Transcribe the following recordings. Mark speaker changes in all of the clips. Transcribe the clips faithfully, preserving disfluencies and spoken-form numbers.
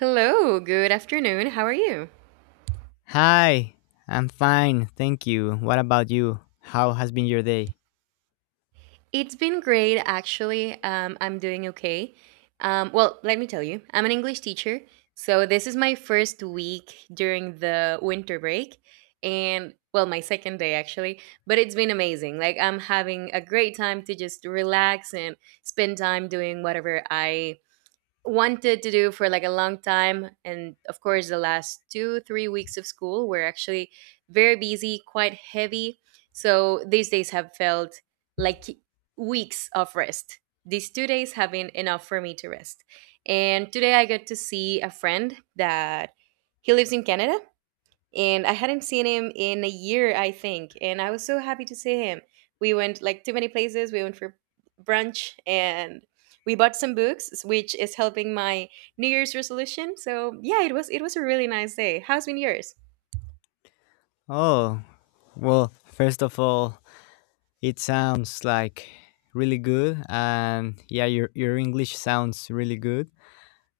Speaker 1: Hello, good afternoon. How are you?
Speaker 2: Hi, I'm fine, thank you. What about you? How has been your day?
Speaker 1: It's been great, actually. Um, I'm doing okay. Um, well, let me tell you, I'm an English teacher. So, this is my first week during the winter break, and well, my second day actually. But it's been amazing. Like, I'm having a great time to just relax and spend time doing whatever I wanted to do for like a long time. And of course, the last two three weeks of school were actually very busy, quite heavy, so these days have felt like weeks of rest. These two days have been enough for me to rest, and today I got to see a friend that he lives in Canada, and I hadn't seen him in a year, I think, and I was so happy to see him. We went like too many places. We went for brunch, and we bought some books, which is helping my New Year's resolution. So yeah, it was it was a really nice day. How's been yours?
Speaker 2: Oh, well, first of all, it sounds like really good, and yeah, your, your English sounds really good.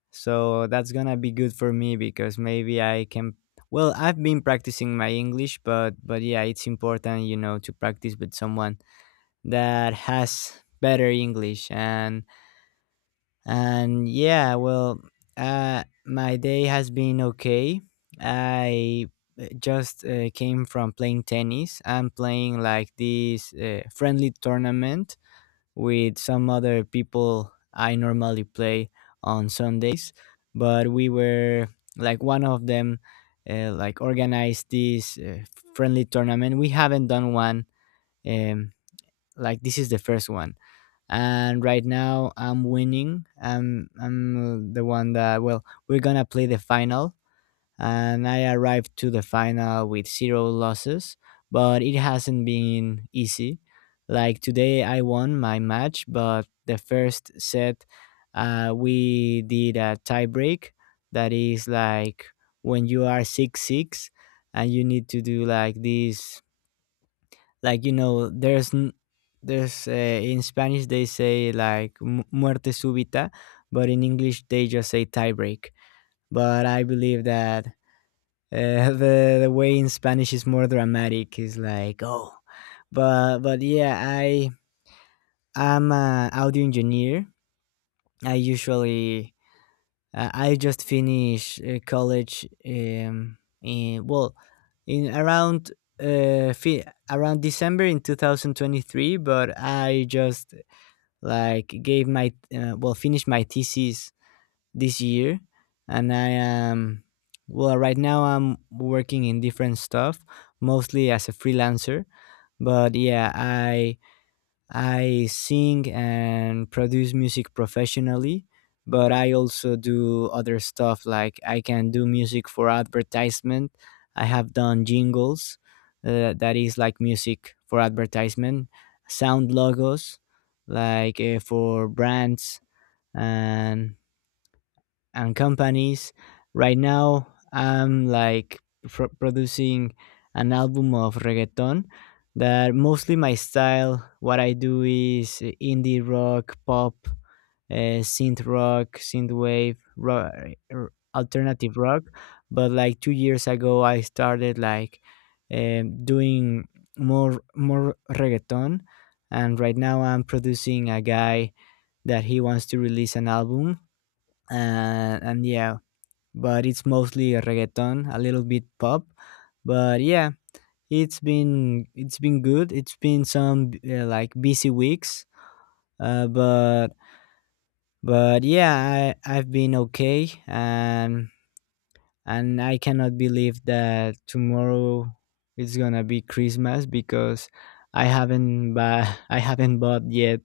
Speaker 2: So that's gonna be good for me because maybe I can. Well, I've been practicing my English, but but yeah, it's important, you know, to practice with someone that has better English and And yeah, well, uh, my day has been okay. I uh, just uh, came from playing tennis. I'm playing like this uh, friendly tournament with some other people I normally play on Sundays, but we were like one of them uh, like organized this uh, friendly tournament. We haven't done one. Um, like this is the first one and right now I'm winning. I'm I'm uh, the one that, well, we're gonna play the final, and I arrived to the final with zero losses, but it hasn't been easy. Like today, I won my match, but the first set, uh, we did a tie break. That is like when you are six six, and you need to do like this, like, you know, there's n- there's uh, in Spanish they say like mu- muerte súbita, but in English they just say tiebreak. But I believe that uh, the the way in Spanish is more dramatic, is like, oh. But but yeah, i i'm an audio engineer. I usually Uh, I just finished uh, college. Um, in, well, in around uh, fi- around December in twenty twenty-three, but I just like gave my uh, well, finished my thesis this year, and I am, well, right now I'm working in different stuff, mostly as a freelancer. But yeah, I I sing and produce music professionally, but I also do other stuff like I can do music for advertisement. I have done jingles, uh, that is like music for advertisement, sound logos, like uh, for brands, and and companies. Right now, I'm like pro- producing an album of reggaeton that, mostly my style, what I do is indie rock, pop, uh, synth rock, synth wave, ro- r- alternative rock. But like two years ago, I started like um, doing more more reggaeton, and right now I'm producing a guy that he wants to release an album and and yeah, but it's mostly reggaeton, a little bit pop, but yeah, it's been it's been good. It's been some uh, like busy weeks, uh, but but yeah, I I've been okay, and and I cannot believe that tomorrow it's gonna be Christmas because I haven't buy, I haven't bought yet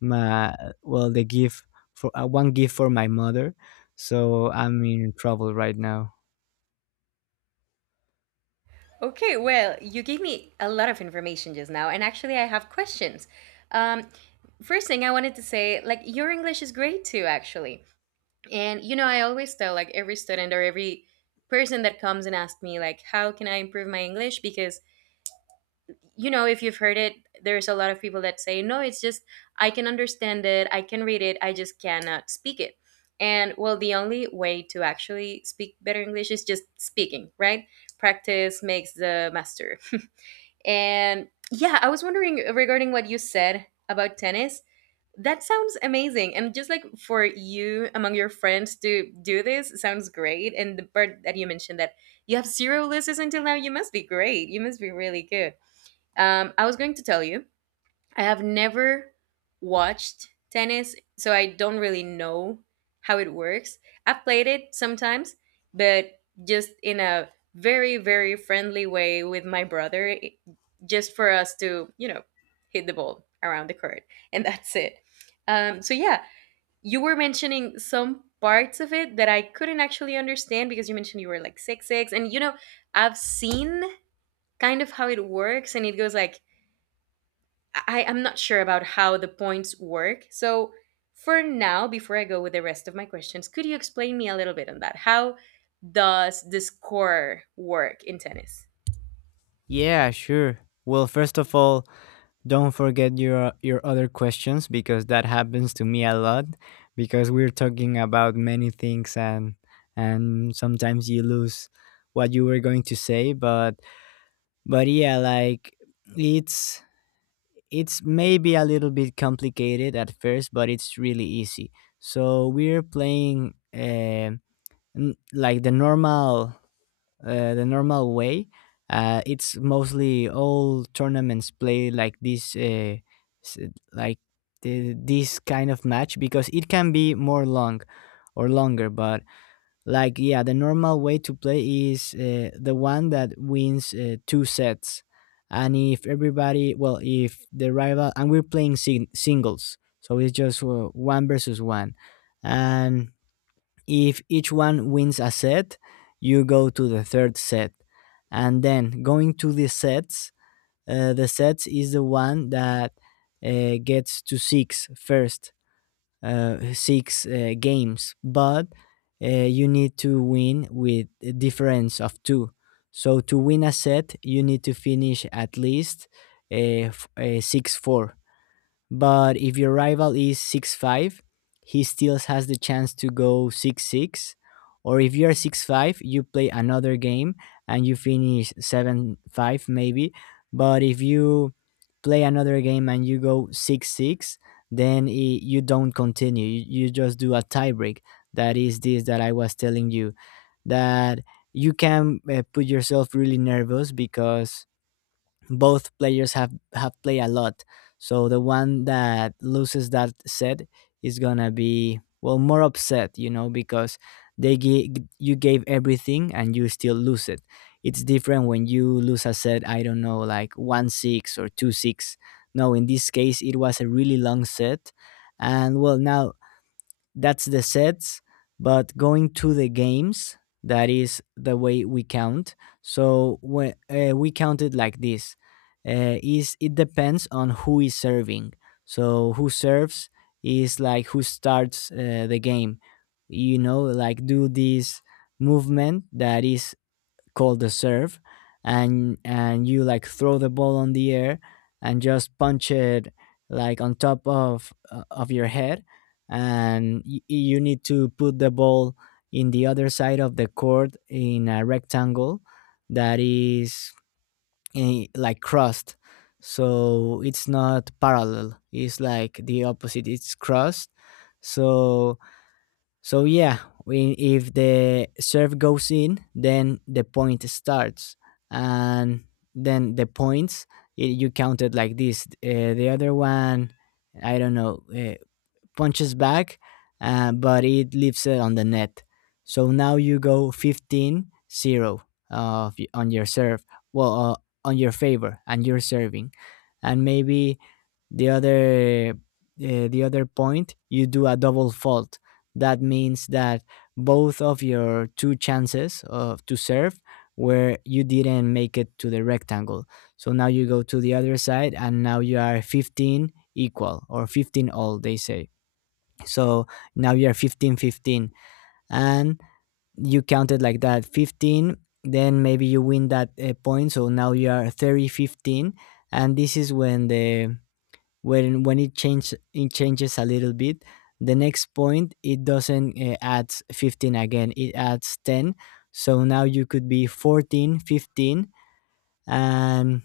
Speaker 2: my, well, the gift for uh, one gift for my mother, so I'm in trouble right now.
Speaker 1: Okay, well, you gave me a lot of information just now, and actually, I have questions. Um, first thing I wanted to say, like your English is great too, actually. And you know, I always tell like every student or every person that comes and asks me like how can I improve my English, because you know, if you've heard it, there's a lot of people that say, "No, it's just I can understand it, I can read it, I just cannot speak it." And well, the only way to actually speak better English is just speaking, right? Practice makes the master. And yeah, I was wondering regarding what you said about tennis, that sounds amazing. And just like for you among your friends to do this sounds great. And the part that you mentioned, that you have zero losses until now, you must be great. You must be really good. Um, I was going to tell you I have never watched tennis, so I don't really know how it works. I've played it sometimes, but just in a very, very friendly way with my brother, i- just for us to, you know, hit the ball around the court. And that's it. Um, so, yeah, you were mentioning some parts of it that I couldn't actually understand because you mentioned you were like six, six. And, you know, I've seen kind of how it works, and it goes like, I am not sure about how the points work. So for now, before I go with the rest of my questions, could you explain me a little bit on that? How does the score work in tennis?
Speaker 2: Yeah, sure. Well, first of all, don't forget your your other questions because that happens to me a lot, because we're talking about many things, and and sometimes you lose what you were going to say, but But yeah, like it's it's maybe a little bit complicated at first, but it's really easy. So we're playing, um n- like the normal, uh, the normal way. Uh, it's mostly all tournaments play like this, uh, s- like the, this kind of match because it can be more long or longer, but, like, yeah, the normal way to play is uh, the one that wins uh, two sets. And if everybody, well, if the rival, and we're playing sing- singles, so it's just uh, one versus one. And if each one wins a set, you go to the third set. And then going to the sets, uh, the sets is the one that uh, gets to six first, uh, six uh, games, but uh, you need to win with a difference of two. So to win a set, you need to finish at least, uh, f- uh, six four. But if your rival is six five, he still has the chance to go six six. Or if you're six five, you play another game and you finish seven five, maybe. But if you play another game and you go six six, then I you don't continue. You, you just do a tiebreak. That is this that I was telling you, that you can uh, put yourself really nervous because both players have have played a lot, so the one that loses that set is gonna be, well, more upset, you know, because they gi- you gave everything and you still lose it. It's different when you lose a set, I don't know, like one six or two six. No, in this case it was a really long set, and, well, now that's the sets. But going to the games, that is the way we count. So when, uh, we count it like this, uh, is it depends on who is serving. So who serves is like who starts uh, the game. You know, like, do this movement that is called the serve, and and you like throw the ball on the air and just punch it, like, on top of uh, of your head, and y- you need to put the ball in the other side of the court in a rectangle that is, eh, like, crossed. So it's not parallel. It's like the opposite. It's crossed. So so yeah, we, if the serve goes in, then the point starts, and then the points, i- you counted like this. Uh, the other one, I don't know, uh, punches back, uh, but it leaves it on the net. So now you go fifteen zero 0 uh, on your serve, well, uh, on your favor, and you're serving. And maybe the other. Uh, the other point, you do a double fault. That means that both of your two chances of to serve where you didn't make it to the rectangle. So now you go to the other side and now you are fifteen equal, or fifteen all, they say. So now you're fifteen, fifteen, and you counted like that, fifteen. Then maybe you win that uh, point, so now you are thirty fifteen, and this is when the when when it changes it changes a little bit. The next point, it doesn't uh, add fifteen again, it adds ten. So now you could be fourteen, fifteen, and,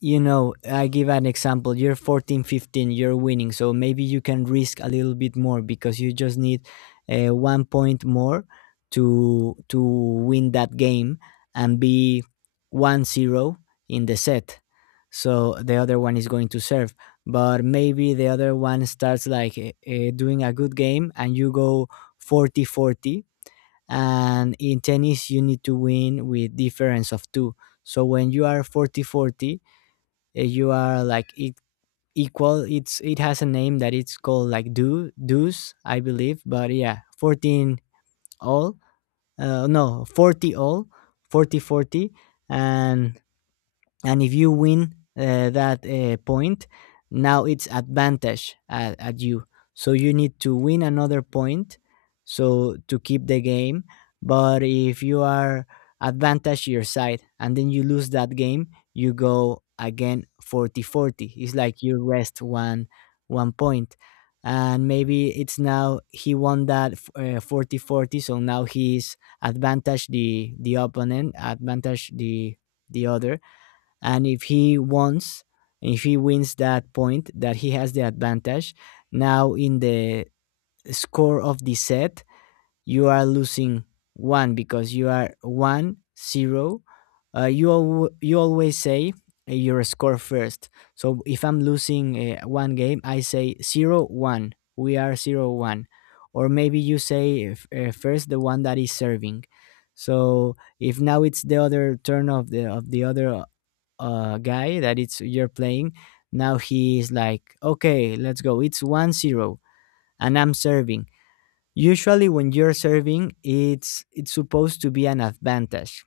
Speaker 2: you know, I give an example. You're fourteen, fifteen, you're winning. So maybe you can risk a little bit more because you just need uh, one point more to to win that game and be one zero in the set. So the other one is going to serve. But maybe the other one starts like, uh, uh, doing a good game, and you go forty forty. And in tennis you need to win with difference of two. So when you are forty forty, uh, you are like it equal, it's it has a name that it's called, like, do do's, I believe. But yeah, fourteen all, uh, no, forty all, forty forty, and and if you win uh, that uh, point, now it's advantage at, at you. So you need to win another point, so to keep the game. But if you are advantage your side and then you lose that game, you go again forty forty. It's like you rest one one point. And maybe it's now he won that forty forty. So now he's advantage the the opponent, advantage the the other, and if he wants, if he wins that point that he has the advantage, now in the score of the set you are losing one because you are one zero. Uh, you al- you always say uh, your score first. So if I'm losing uh, one game, I say zero one, we are zero one. Or maybe you say, f- uh, first, the one that is serving. So if now it's the other turn of the of the other uh, guy that it's you're playing, now he's like, okay, let's go, it's one zero and I'm serving. Usually when you're serving, it's it's supposed to be an advantage.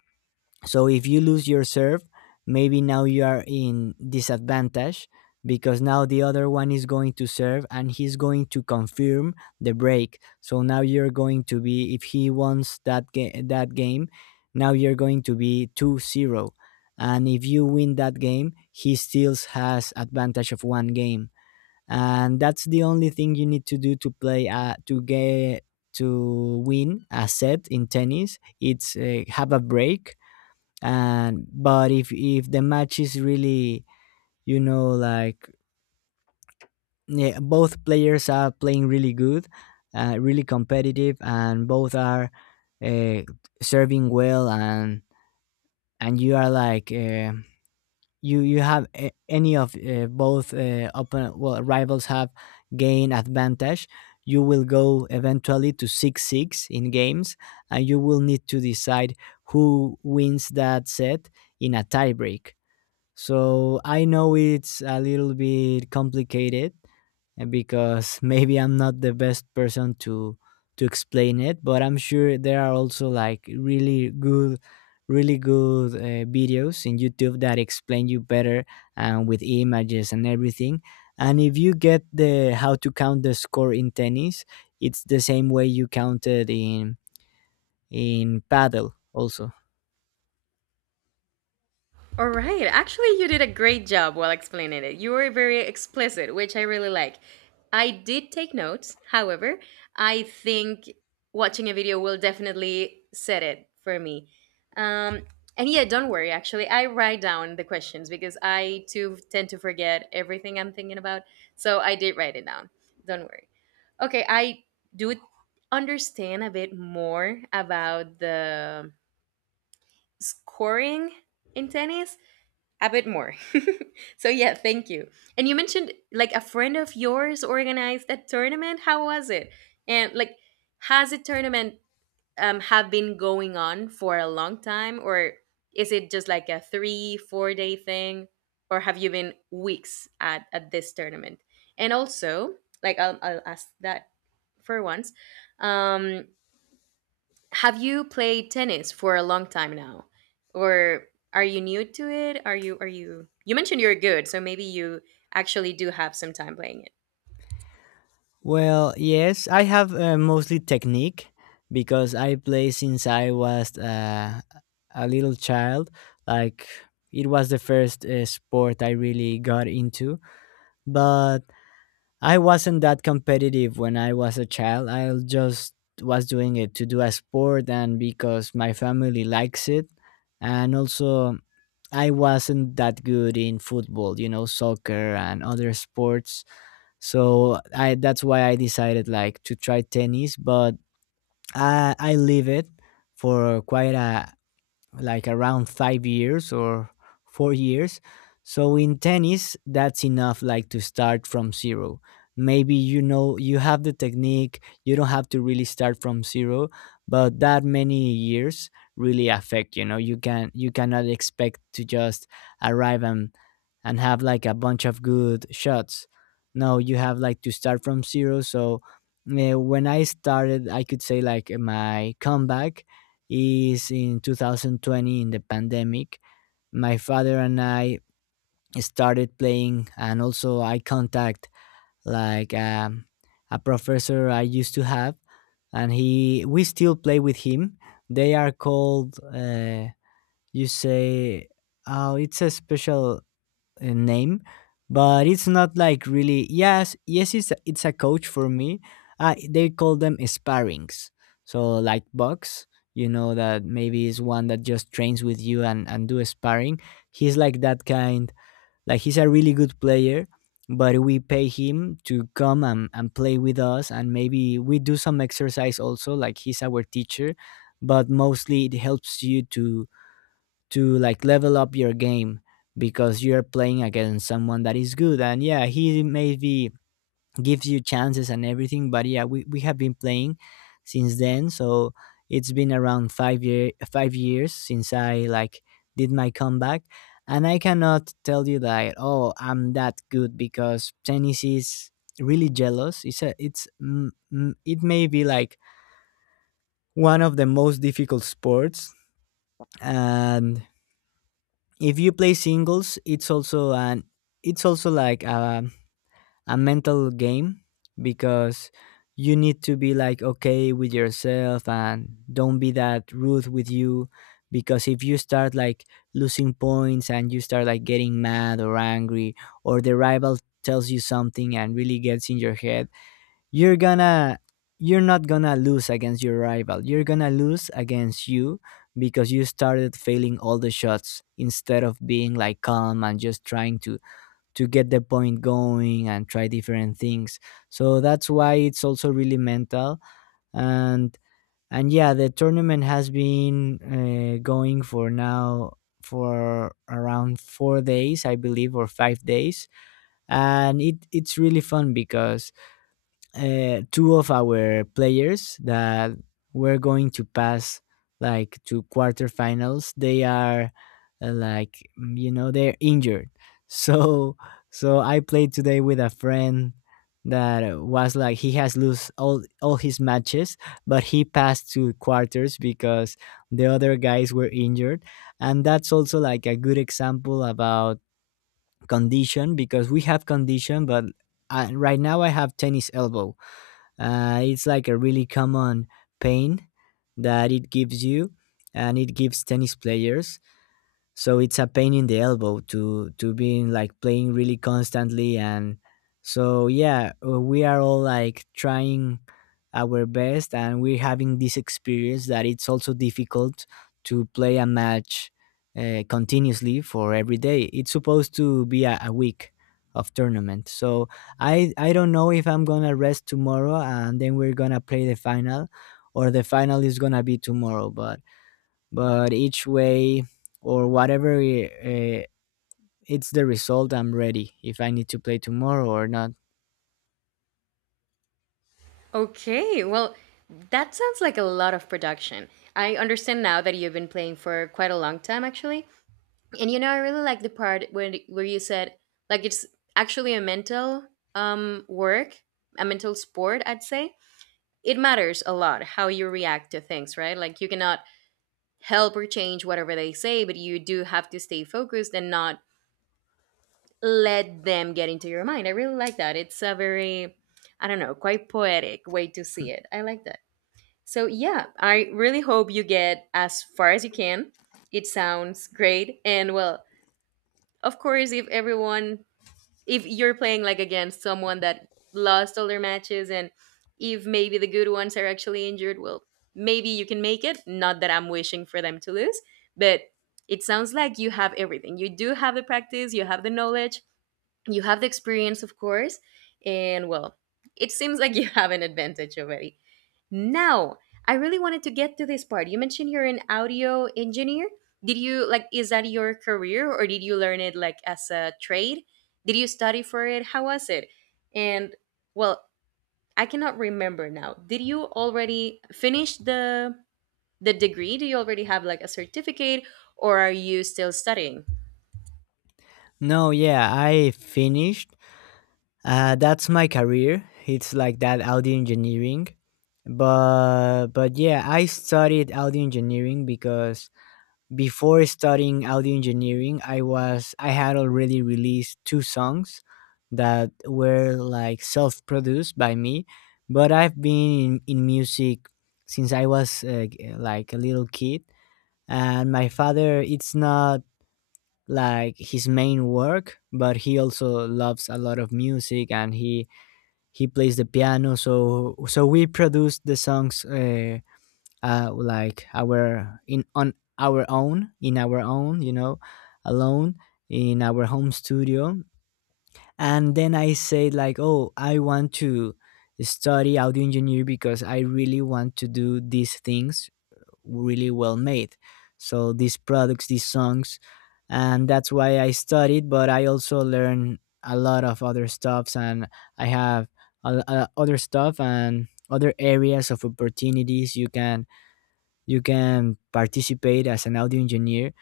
Speaker 2: So if you lose your serve, maybe now you are in disadvantage, because now the other one is going to serve and he's going to confirm the break. So now you're going to be, if he wants that, ga- that game, now you're going to be two zero. And if you win that game, he still has advantage of one game. And that's the only thing you need to do to play, uh, to get to win a set in tennis. It's uh, have a break. And but if if the match is really, you know like, yeah, both players are playing really good, uh, really competitive, and both are uh, serving well, and and you are like, uh, you you have a, any of uh, both uh, open, well, rivals have gain advantage. You will go eventually to six six in games, and you will need to decide who wins that set in a tiebreak. So I know it's a little bit complicated, uh, because maybe I'm not the best person to to explain it, but I'm sure there are also like really good really good uh, videos in YouTube that explain you better, and with images and everything. And if you get the how to count the score in tennis, it's the same way you counted in in paddle also.
Speaker 1: All right. Actually, you did a great job while explaining it. You were very explicit, which I really like. I did take notes. However, I think watching a video will definitely set it for me. Um, and yeah, don't worry. Actually, I write down the questions because I too tend to forget everything I'm thinking about. So I did write it down. Don't worry. Okay, I do understand a bit more about the scoring in tennis a bit more. So yeah, thank you. And you mentioned like a friend of yours organized a tournament. How was it? And like, has a tournament um have been going on for a long time, or is it just like a three, four day thing, or have you been weeks at at this tournament? And also, like, I'll I'll ask that for once. Um, have you played tennis for a long time now? Or are you new to it? Are you are you You mentioned you're good, so maybe you actually do have some time playing it.
Speaker 2: Well, yes, I have uh, mostly technique because I play since I was uh, a little child. Like, it was the first uh, sport I really got into, but I wasn't that competitive when I was a child. I just was doing it to do a sport, and because my family likes it, and also I wasn't that good in football, you know, soccer and other sports. So I that's why I decided like to try tennis, but i i leave it for quite a, like, around five years or four years. So in tennis, that's enough, like to start from zero. Maybe you know, you have the technique, you don't have to really start from zero, but that many years really affect. You know, you can you cannot expect to just arrive and and have like a bunch of good shots. No, you have like to start from zero. So eh, when I started, I could say like, my comeback is in two thousand twenty, in the pandemic. My father and I started playing, and also I contact like um, a professor I used to have, and he we still play with him. They are called, uh, you say, oh, it's a special, uh, name, but it's not like really. Yes, yes, it's a, it's a coach for me. Uh, they call them sparrings. So, like, box, you know, that maybe is one that just trains with you and and do sparring. He's like that kind. Like, he's a really good player, but we pay him to come and, and play with us, and maybe we do some exercise also. Like, he's our teacher, but mostly it helps you to to like level up your game, because you're playing against someone that is good. And yeah, he maybe gives you chances and everything, but yeah, we, we have been playing since then. So it's been around five year five years since I like did my comeback, and I cannot tell you that, oh, I'm that good, because tennis is really jealous. it's a, it's, mm, mm, it may be like one of the most difficult sports. And if you play singles, it's also an it's also like a, a mental game, because you need to be like okay with yourself and don't be that rude with you. Because if you start like losing points, and you start like getting mad or angry, or the rival tells you something and really gets in your head, you're gonna you're not gonna lose against your rival, you're gonna lose against you, because you started failing all the shots instead of being like calm and just trying to to get the point going and try different things. So that's why it's also really mental. And and yeah, the tournament has been, uh, going for now, for around four days, I believe, or five days. And it it's really fun because, uh, two of our players that were going to pass, like, to quarterfinals, they are, uh, like, mm, you know, they're injured so so I played today with a friend that was like, he has lost all all his matches, but he passed to quarters because the other guys were injured. And that's also like a good example about condition, because we have condition, but uh, right now I have tennis elbow. Uh, it's like a really common pain that it gives you, and it gives tennis players. So it's a pain in the elbow to to being like playing really constantly. And so yeah, uh, we are all like trying our best, and we're having this experience that it's also difficult to play a match, uh, continuously, for every day. It's supposed to be a, a week of tournament. So i i don't know if I'm gonna rest tomorrow and then we're gonna play the final, or the final is gonna be tomorrow, but but each way, or whatever, uh, it's the result, I'm ready if I need to play tomorrow or not.
Speaker 1: Okay, well, that sounds like a lot of production. I understand now that you've been playing for quite a long time actually. And you know, I really like the part where where you said like it's actually a mental um work, a mental sport, I'd say. It matters a lot how you react to things, right? Like you cannot help or change whatever they say, but you do have to stay focused and not let them get into your mind. I really like that. It's a very, I don't know, quite poetic way to see it. I like that. So, yeah, I really hope you get as far as you can. It sounds great. And, well, of course, if everyone, if you're playing like against someone that lost all their matches, and if maybe the good ones are actually injured, well, maybe you can make it. Not that I'm wishing for them to lose, but it sounds like you have everything. You do have the practice, you have the knowledge, you have the experience of course, and well, it seems like you have an advantage already. Now, I really wanted to get to this part. You mentioned you're an audio engineer. Did you like is that your career, or did you learn it like as a trade? Did you study for it? How was it? And well, I cannot remember now. Did you already finish the the degree? Do you already have like a certificate, or are you still studying?
Speaker 2: No, yeah, I finished, uh, that's my career, it's like that, audio engineering. But but yeah, I studied audio engineering, because before studying audio engineering, I was I had already released two songs that were like self-produced by me, but I've been in, in music since I was uh, g- like a little kid. And my father, it's not like his main work, but he also loves a lot of music, and he he plays the piano. So so we produced the songs, uh, uh like, our in on our own, in our own you know, alone, in our home studio. And then I said like, oh, I want to study audio engineer, because I really want to do these things really well made. So, these products, these songs, and that's why I studied, but I also learn a lot of other stuffs. And I have a, a- other stuff, and other areas of opportunities you can you can participate as an audio engineer.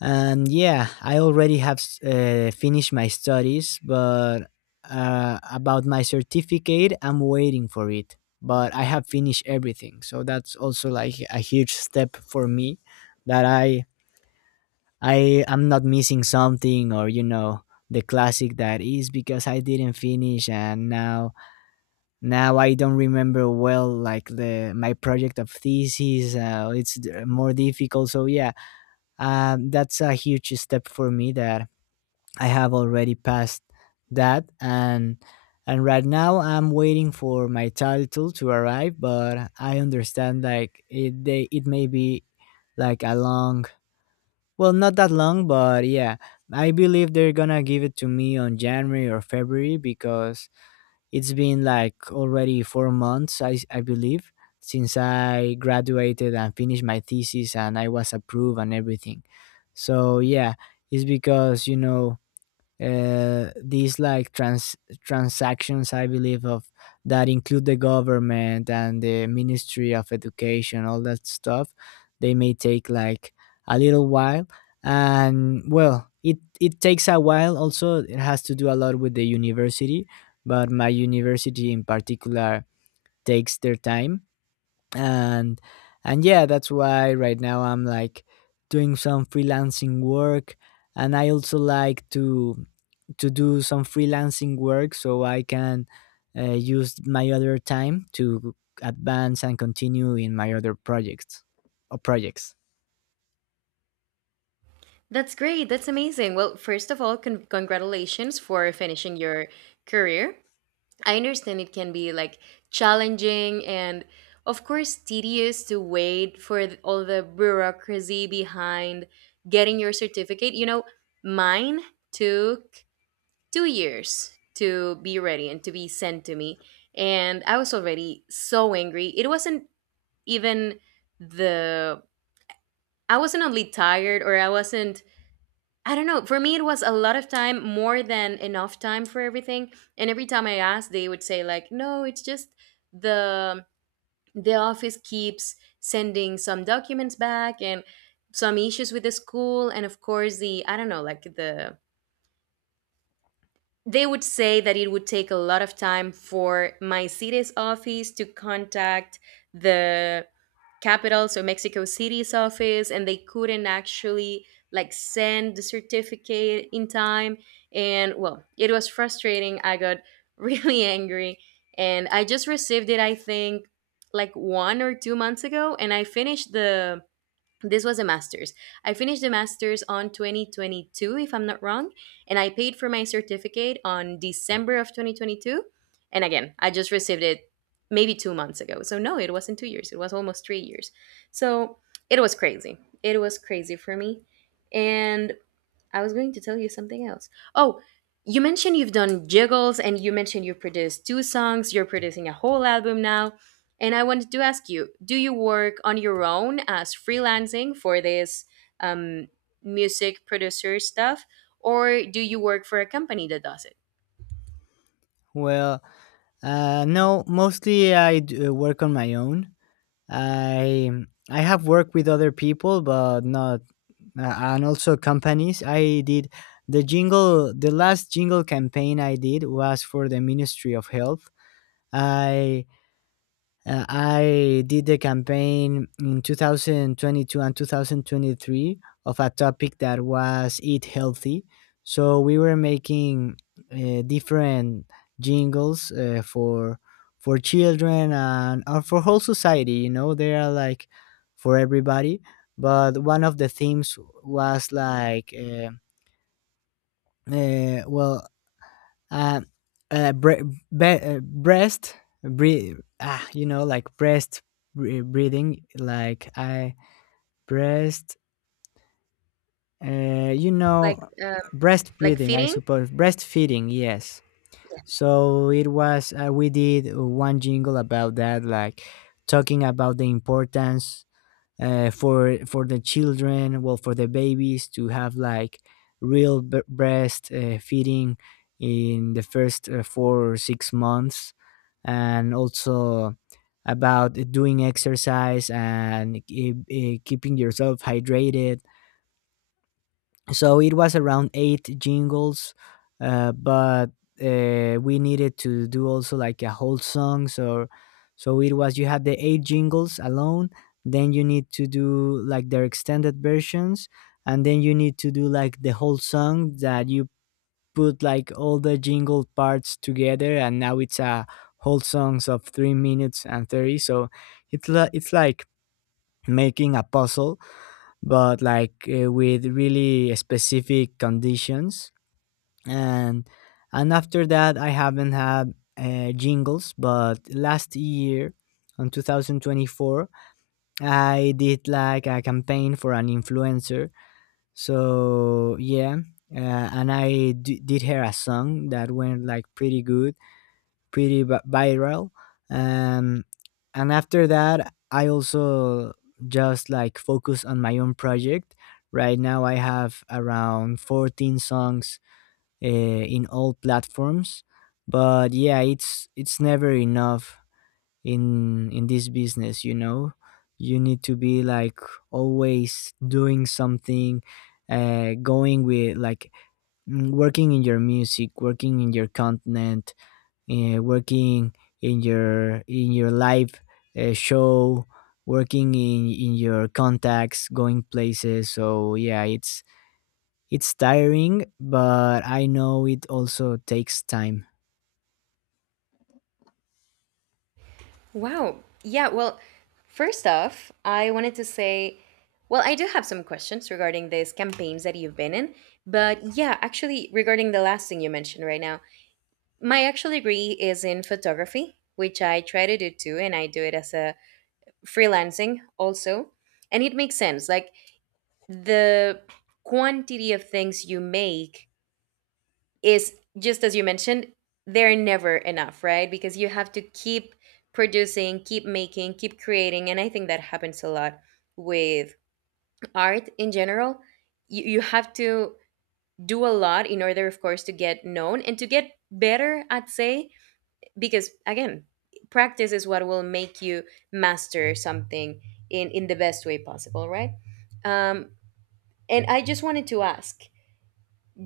Speaker 2: And yeah, I already have s- uh, finished my studies, but uh, about my certificate, I'm waiting for it. But I have finished everything, so that's also like a huge step for me, that i I am not missing something, or, you know, the classic that is because I didn't finish. And now now I don't remember well, like, the my project of thesis. Uh, it's d- more difficult. So yeah, um, that's a huge step for me that I have already passed that. And and right now I'm waiting for my title to arrive. But I understand like, it they, it may be like a long, well, not that long, but yeah, I believe they're gonna give it to me on January or February, because it's been like already four months, I, I believe, since I graduated and finished my thesis and I was approved and everything. So yeah, it's because, you know, uh, these, like, trans transactions, I believe, of, that include the government and the ministry of education, all that stuff. They may take like a little while. And well, it it takes a while also. It has to do a lot with the university, but my university in particular takes their time. And and yeah, that's why right now I'm like doing some freelancing work, and I also like to to do some freelancing work, so I can uh, use my other time to advance and continue in my other projects, or projects.
Speaker 1: That's great. That's amazing. Well, first of all, con- congratulations for finishing your career. I understand it can be like challenging and, of course, tedious to wait for th- all the bureaucracy behind getting your certificate. You know, mine took two years to be ready and to be sent to me. And I was already so angry. It wasn't even the. I wasn't only tired, or I wasn't, I don't know. For me, it was a lot of time, more than enough time for everything. And every time I asked, they would say like, "No, it's just the the office keeps sending some documents back and some issues with the school, and of course the I don't know, like the they would say that it would take a lot of time for my city's office to contact the capital, so Mexico City's office, and they couldn't actually like send the certificate in time." And well, it was frustrating. I got really angry, and I just received it. I think like one or two months ago, and I finished the this was a master's. I finished the master's on twenty twenty-two, if I'm not wrong, and I paid for my certificate on December of twenty twenty-two. And again, I just received it maybe two months ago. So, no, it wasn't two years, it was almost three years. So, it was crazy. It was crazy for me. And I was going to tell you something else. Oh, you mentioned you've done jiggles, and you mentioned you've produced two songs, you're producing a whole album now. And I wanted to ask you, do you work on your own as freelancing for this um, music producer stuff, or do you work for a company that does it?
Speaker 2: Well, uh, no, mostly I d- uh, work on my own. I I have worked with other people, but not, uh, and also companies. I did the jingle. The last jingle campaign I did was for the Ministry of Health. I Uh, I did the campaign in two thousand twenty-two and twenty twenty-three, of a topic that was eat healthy. So we were making, uh, different jingles, uh, for for children, and, or, for whole society. You know, they are like for everybody. But one of the themes was like, uh, uh, well, uh, uh, bre- be- uh breast, bre, ah you know like, breast, bre- breathing, like, I breast, uh, you
Speaker 1: Like,
Speaker 2: know
Speaker 1: um,
Speaker 2: breast
Speaker 1: like
Speaker 2: breathing, I
Speaker 1: fitting?
Speaker 2: suppose, breastfeeding, yes. So it was, uh, we did one jingle about that, like, talking about the importance, uh, for for the children, well, for the babies, to have like real b- breast, uh, feeding, in the first, uh, four or six months, and also about doing exercise and keep, uh, keeping yourself hydrated. So it was around eight jingles, uh, but, uh, we needed to do also like a whole song. So so it was, you had the eight jingles alone, then you need to do like their extended versions, and then you need to do like the whole song that you put, like, all the jingle parts together. And now it's a whole songs of three minutes and thirty. So it's li- it's like making a puzzle, but like, uh, with really specific conditions. And and after that, I haven't had, uh, jingles, but last year, on twenty twenty-four, I did like a campaign for an influencer. So yeah, uh, and I d- did her a song that went like pretty good, pretty viral. Um, and after that, I also just like focus on my own project. Right now, I have around fourteen songs, uh, in all platforms. But yeah, it's it's never enough in in this business, you know. You need to be like always doing something, uh, going with, like, mm, working in your music, working in your content, uh, working in your in your live, uh, show, working in in your contacts, going places. So yeah, it's it's tiring, but I know it also takes time.
Speaker 1: Wow. Yeah, well, first off, I wanted to say, well, I do have some questions regarding these campaigns that you've been in, but yeah, actually, regarding the last thing you mentioned right now, my actual degree is in photography, which I try to do too, and I do it as a freelancing also. And it makes sense. Like the quantity of things you make is just as you mentioned, they're never enough, right? Because you have to keep producing, keep making, keep creating. And I think that happens a lot with art in general. You, you have to do a lot in order, of course, to get known and to get better, I'd say, because again, practice is what will make you master something in, in the best way possible, right? Um, and I just wanted to ask,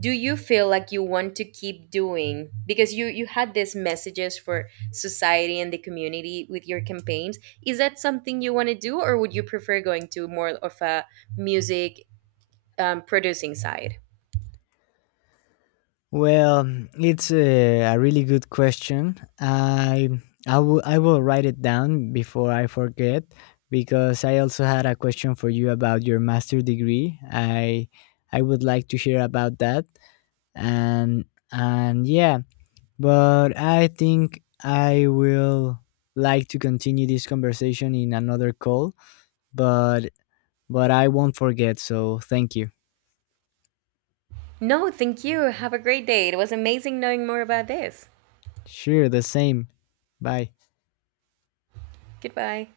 Speaker 1: do you feel like you want to keep doing, because you you had these messages for society and the community with your campaigns, is that something you want to do, or would you prefer going to more of a music um, producing side?
Speaker 2: Well, it's a, a really good question. i I will I will write it down before I forget, because I also had a question for you about your master degree. I I would like to hear about that. And and yeah. But I think I will like to continue this conversation in another call, but but I won't forget, so thank you.
Speaker 1: No, thank you, have a great day. It was amazing knowing more about this.
Speaker 2: Sure, the same. Bye.
Speaker 1: Goodbye.